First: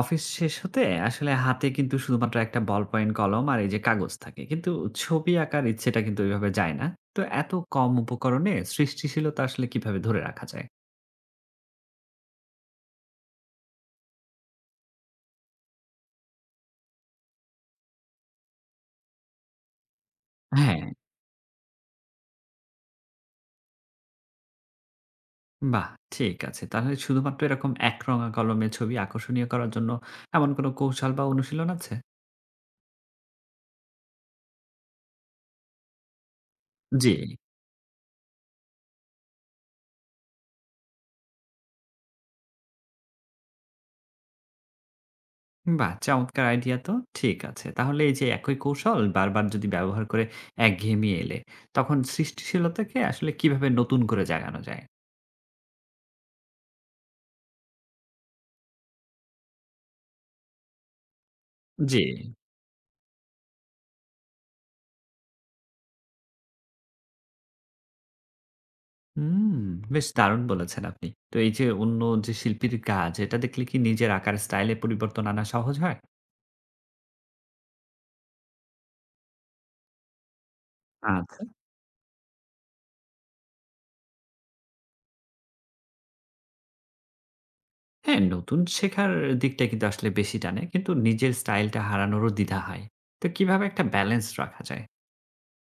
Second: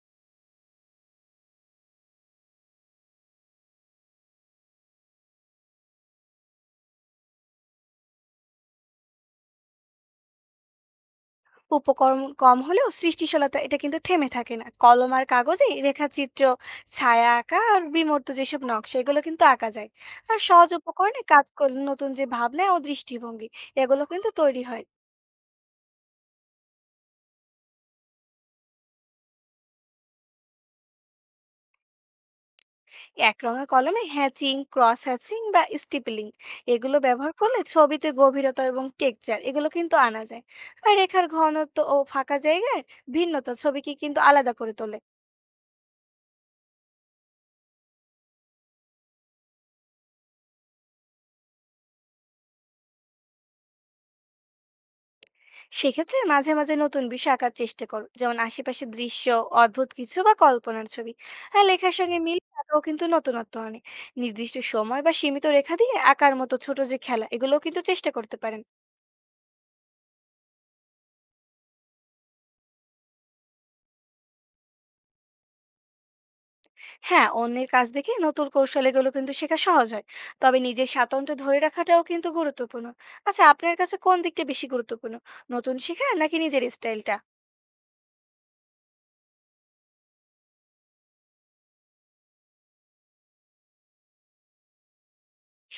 Office শেষ হতে আসলে হাতে কিন্তু শুধুমাত্র একটা বল পয়েন্ট কলম আর এই যে কাগজ থাকে, কিন্তু ছবি আঁকার ইচ্ছেটা কিন্তু ওইভাবে যায় না। তো এত কম উপকরণে সৃষ্টিশীলতা আসলে কিভাবে ধরে রাখা যায়? উপকরণ কম হলেও সৃষ্টিশীলতা এটা কিন্তু থেমে থাকে না। কলম আর কাগজে রেখাচিত্র, ছায়া আঁকা আর বিমূর্ত যেসব নকশা এগুলো কিন্তু আঁকা যায়। আর সহজ হ্যাঁ, উপকরণে কাজ করলে নতুন যে ভাবনা ও দৃষ্টিভঙ্গি এগুলো কিন্তু তৈরি হয়। বাহ, ঠিক আছে। তাহলে শুধুমাত্র এরকম একরঙা কলমে ছবি আকর্ষণীয় করার জন্য এমন কোনো কৌশল বা অনুশীলন আছে? একরঙা কলমে হ্যাচিং, ক্রস হ্যাচিং বা স্টিপলিং এগুলো জি, ব্যবহার করলে ছবিতে গভীরতা এবং টেকচার এগুলো কিন্তু আনা যায়। আর রেখার ঘনত্ব ও ফাঁকা জায়গার ভিন্নতা ছবিকে কিন্তু আলাদা করে তোলে। বাহ, চমৎকার আইডিয়া তো। ঠিক আছে, তাহলে এই যে একই কৌশল বারবার যদি ব্যবহার করে একঘেয়েমি এলে, তখন সৃষ্টিশীলতাকে আসলে কিভাবে নতুন করে জাগানো যায়? সেক্ষেত্রে মাঝে মাঝে নতুন বিষয় আঁকার চেষ্টা করো, যেমন আশেপাশের দৃশ্য, অদ্ভুত কিছু বা কল্পনার ছবি। আর লেখার জি। সঙ্গে মিল আঁকাও কিন্তু নতুনত্ব আনে। নির্দিষ্ট সময় বা সীমিত রেখা দিয়ে আঁকার মতো ছোট যে খেলা, এগুলোও কিন্তু চেষ্টা করতে পারেন। হুম, বেশ দারুণ বলেছেন আপনি। তো এই যে অন্য যে শিল্পীর কাজ, এটা দেখলে কি নিজের আঁকার স্টাইলে পরিবর্তন আনা সহজ হয়? হ্যাঁ, অন্যের কাজ দেখে নতুন কৌশল এগুলো কিন্তু শেখা সহজ হয়। তবে নিজের স্বাতন্ত্র্য আচ্ছা। ধরে রাখাটাও কিন্তু গুরুত্বপূর্ণ। আচ্ছা, আপনার কাছে কোন দিকটা বেশি গুরুত্বপূর্ণ, নতুন শেখা নাকি নিজের স্টাইলটা? হ্যাঁ, নতুন শেখার দিকটা কিন্তু আসলে বেশি টানে। কিন্তু নিজের স্টাইলটা হারানোরও দ্বিধা হয়। তো কিভাবে একটা ব্যালেন্স রাখা যায়?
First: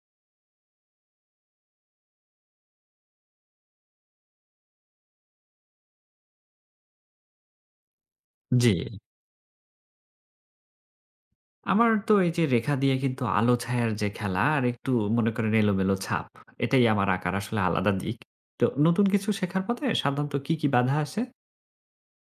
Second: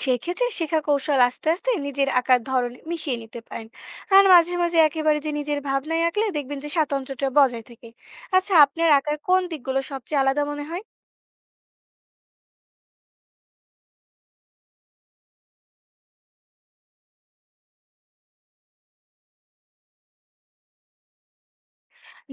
সেক্ষেত্রে শেখা কৌশল আস্তে আস্তে নিজের আঁকার ধরন মিশিয়ে নিতে পারেন। আর মাঝে মাঝে একেবারে যে নিজের ভাবনায় আঁকলে দেখবেন যে স্বাতন্ত্র্যটা বজায় থাকে। আচ্ছা, জি। আপনার আঁকার কোন দিকগুলো সবচেয়ে আলাদা মনে হয়? আমার তো এই যে রেখা দিয়ে কিন্তু আলো ছায়ার যে খেলা আর একটু মনে করেন এলোমেলো ছাপ, এটাই আমার আঁকার আসলে আলাদা দিক। তো নতুন কিছু শেখার পথে সাধারণত কি, কি বাধা আসে?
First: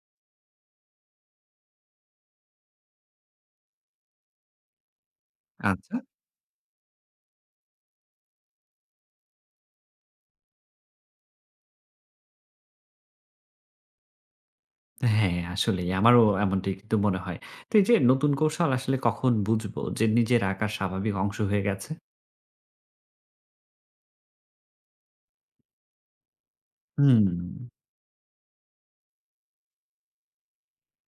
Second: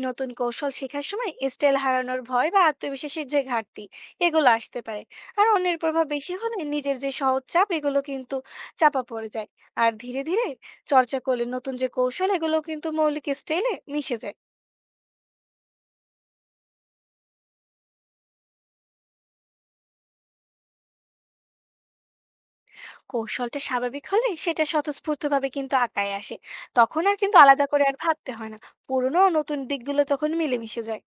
নতুন কৌশল শেখার সময় স্টাইল হারানোর ভয় বা আত্মবিশ্বাসের যে ঘাটতি, এগুলো আসতে পারে। আর অন্যের আচ্ছা। প্রভাব বেশি হলে নিজের যে সহজ চাপ এগুলো কিন্তু চাপা পড়ে যায়। আর ধীরে ধীরে চর্চা করলে নতুন যে কৌশল এগুলো কিন্তু মৌলিক স্টাইলে মিশে যায়। হ্যাঁ, আসলেই আমারও এমনটাই কিন্তু মনে হয়। তো এই যে নতুন কৌশল আসলে কখন বুঝবো যে নিজের আঁকার স্বাভাবিক অংশ হয়ে গেছে? কৌশলটা স্বাভাবিক হলে সেটা স্বতঃস্ফূর্তভাবে কিন্তু আঁকায় আসে। তখন আর হুম। কিন্তু আলাদা করে আর ভাবতে হয় না। পুরনো ও নতুন দিকগুলো তখন মিলেমিশে যায়।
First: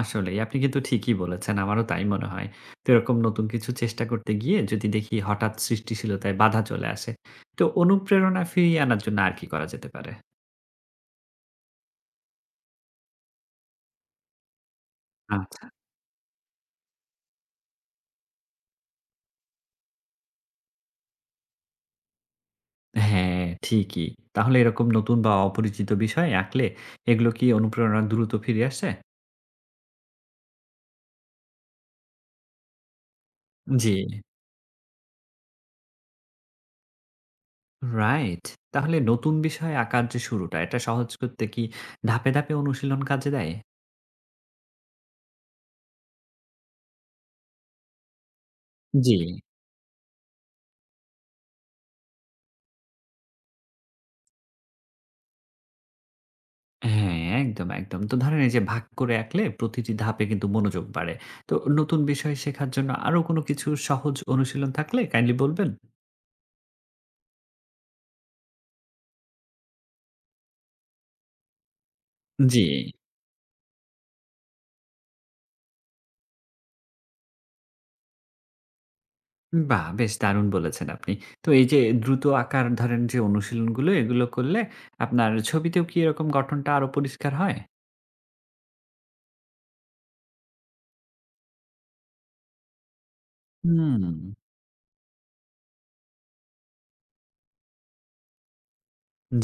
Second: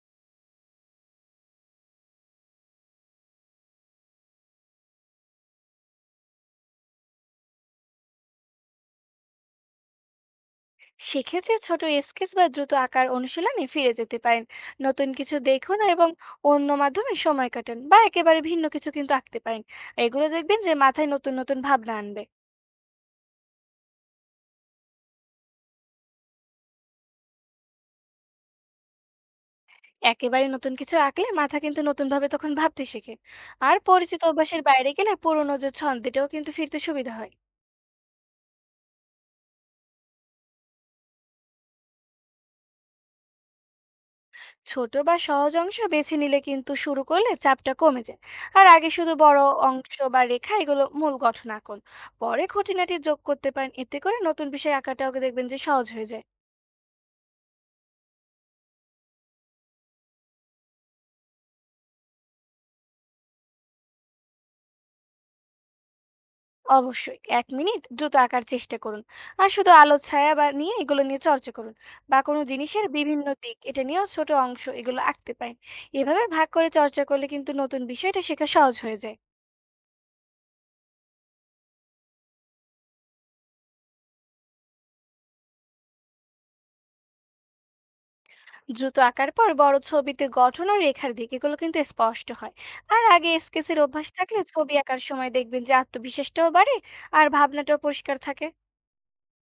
আসলেই আপনি কিন্তু ঠিকই বলেছেন। আমারও তাই মনে হয়। তো এরকম নতুন কিছু চেষ্টা করতে গিয়ে যদি দেখি হঠাৎ সৃষ্টিশীলতায় বাধা চলে আসে, তো অনুপ্রেরণা ফিরিয়ে আনার জন্য আর কি করা যেতে পারে? সেক্ষেত্রে ছোট স্কেচ বা দ্রুত আঁকার অনুশীলনে ফিরে যেতে পারেন। নতুন কিছু আচ্ছা। দেখুন এবং অন্য মাধ্যমে সময় কাটান, বা একেবারে ভিন্ন কিছু কিন্তু আঁকতে পারেন। এগুলো দেখবেন যে মাথায় নতুন নতুন ভাবনা আনবে। হ্যাঁ, ঠিকই। তাহলে এরকম নতুন বা অপরিচিত বিষয় আঁকলে এগুলো কি অনুপ্রেরণা দ্রুত ফিরে আসে? একেবারে নতুন কিছু আঁকলে মাথা কিন্তু নতুন ভাবে তখন ভাবতে শেখে। আর জি। পরিচিত অভ্যাসের বাইরে গেলে পুরোনো যে ছন্দ এটাও কিন্তু ফিরতে সুবিধা হয়। রাইট। তাহলে নতুন বিষয় আঁকার যে শুরুটা, এটা সহজ করতে কি ধাপে, ধাপে অনুশীলন কাজে দেয়? ছোট বা সহজ অংশ বেছে নিলে কিন্তু শুরু করলে চাপটা কমে যায়। আর আগে শুধু জি। বড় অংশ বা রেখা এগুলো মূল গঠন আঁকুন। পরে খুঁটিনাটি যোগ করতে পারেন, এতে করে নতুন বিষয় আঁকাটাও দেখবেন যে সহজ হয়ে যায়। হ্যাঁ, একদম, একদম। তো ধরেন এই যে ভাগ করে আঁকলে প্রতিটি ধাপে কিন্তু মনোযোগ বাড়ে। তো নতুন বিষয় শেখার জন্য আরো কোনো কিছু সহজ অনুশীলন থাকলে kindly বলবেন? অবশ্যই, 1 মিনিট দ্রুত আঁকার চেষ্টা করুন। আর শুধু আলো ছায়া বা নিয়ে এগুলো নিয়ে চর্চা করুন, বা কোনো জি। জিনিসের বিভিন্ন দিক এটা নিয়েও ছোট অংশ এগুলো আঁকতে পারেন। এভাবে ভাগ করে চর্চা করলে কিন্তু নতুন বিষয়টা শেখা সহজ হয়ে যায়। বাহ! বেশ দারুণ বলেছেন আপনি। তো এই যে দ্রুত আঁকার ধরেন যে অনুশীলনগুলো, এগুলো করলে আপনার ছবিতেও কি এরকম গঠনটা আরো পরিষ্কার হয়? দ্রুত আঁকার পর বড় ছবিতে গঠন ও রেখার দিক এগুলো কিন্তু স্পষ্ট হয়। আর আগে স্কেচের অভ্যাস হুম। থাকলে ছবি আঁকার সময় দেখবেন যে আত্মবিশ্বাসটাও বাড়ে, আর ভাবনাটাও পরিষ্কার থাকে।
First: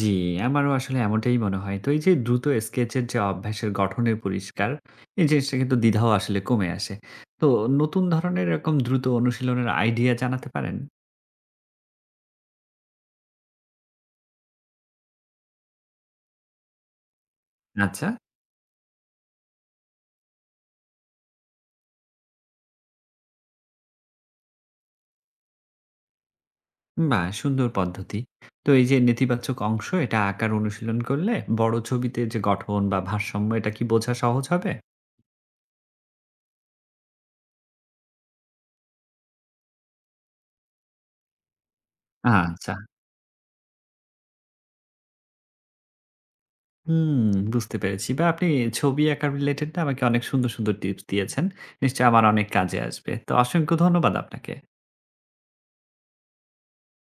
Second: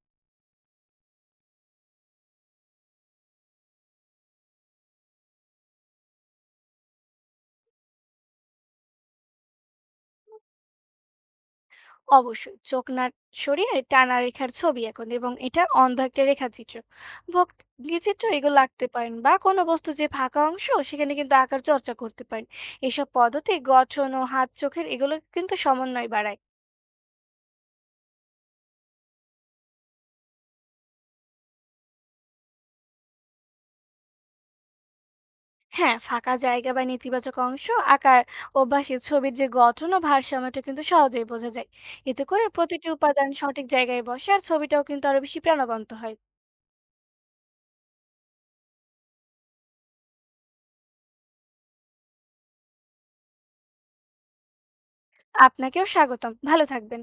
জি, আমারও আসলে এমনটাই মনে হয়। তো এই যে দ্রুত স্কেচের যে অভ্যাসের গঠনের পরিষ্কার, এই জিনিসটা কিন্তু দ্বিধাও আসলে কমে আসে। তো নতুন ধরনের এরকম দ্রুত অনুশীলনের আইডিয়া জানাতে পারেন? অবশ্যই, চোখ না সরিয়ে টানা রেখার ছবি আঁকুন, এবং এটা অন্ধ একটা রেখাচিত্র। আচ্ছা। ভঙ্গিচিত্র এগুলো আঁকতে পারেন, বা কোনো বস্তু যে ফাঁকা অংশ সেখানে কিন্তু আঁকার চর্চা করতে পারেন। এসব পদ্ধতি গঠন ও হাত চোখের এগুলো কিন্তু সমন্বয় বাড়ায়। বাহ! সুন্দর পদ্ধতি। তো এই যে নেতিবাচক অংশ এটা আঁকার অনুশীলন করলে বড় ছবিতে যে গঠন বা ভারসাম্য এটা কি বোঝা সহজ হবে? হ্যাঁ, ফাঁকা জায়গা বা নেতিবাচক অংশ আকার অভ্যাসে ছবির যে গঠন ও ভারসাম্যটা কিন্তু সহজেই বোঝা যায়। এতে করে আচ্ছা। প্রতিটি উপাদান সঠিক জায়গায় বসে আর ছবিটাও কিন্তু আরো বেশি প্রাণবন্ত হয়। হুম, বুঝতে পেরেছি। বা আপনি ছবি আঁকা রিলেটেড না আমাকে অনেক সুন্দর, সুন্দর টিপস দিয়েছেন। নিশ্চয়ই আমার অনেক কাজে আসবে। তো অসংখ্য ধন্যবাদ আপনাকে। আপনাকেও স্বাগতম, ভালো থাকবেন।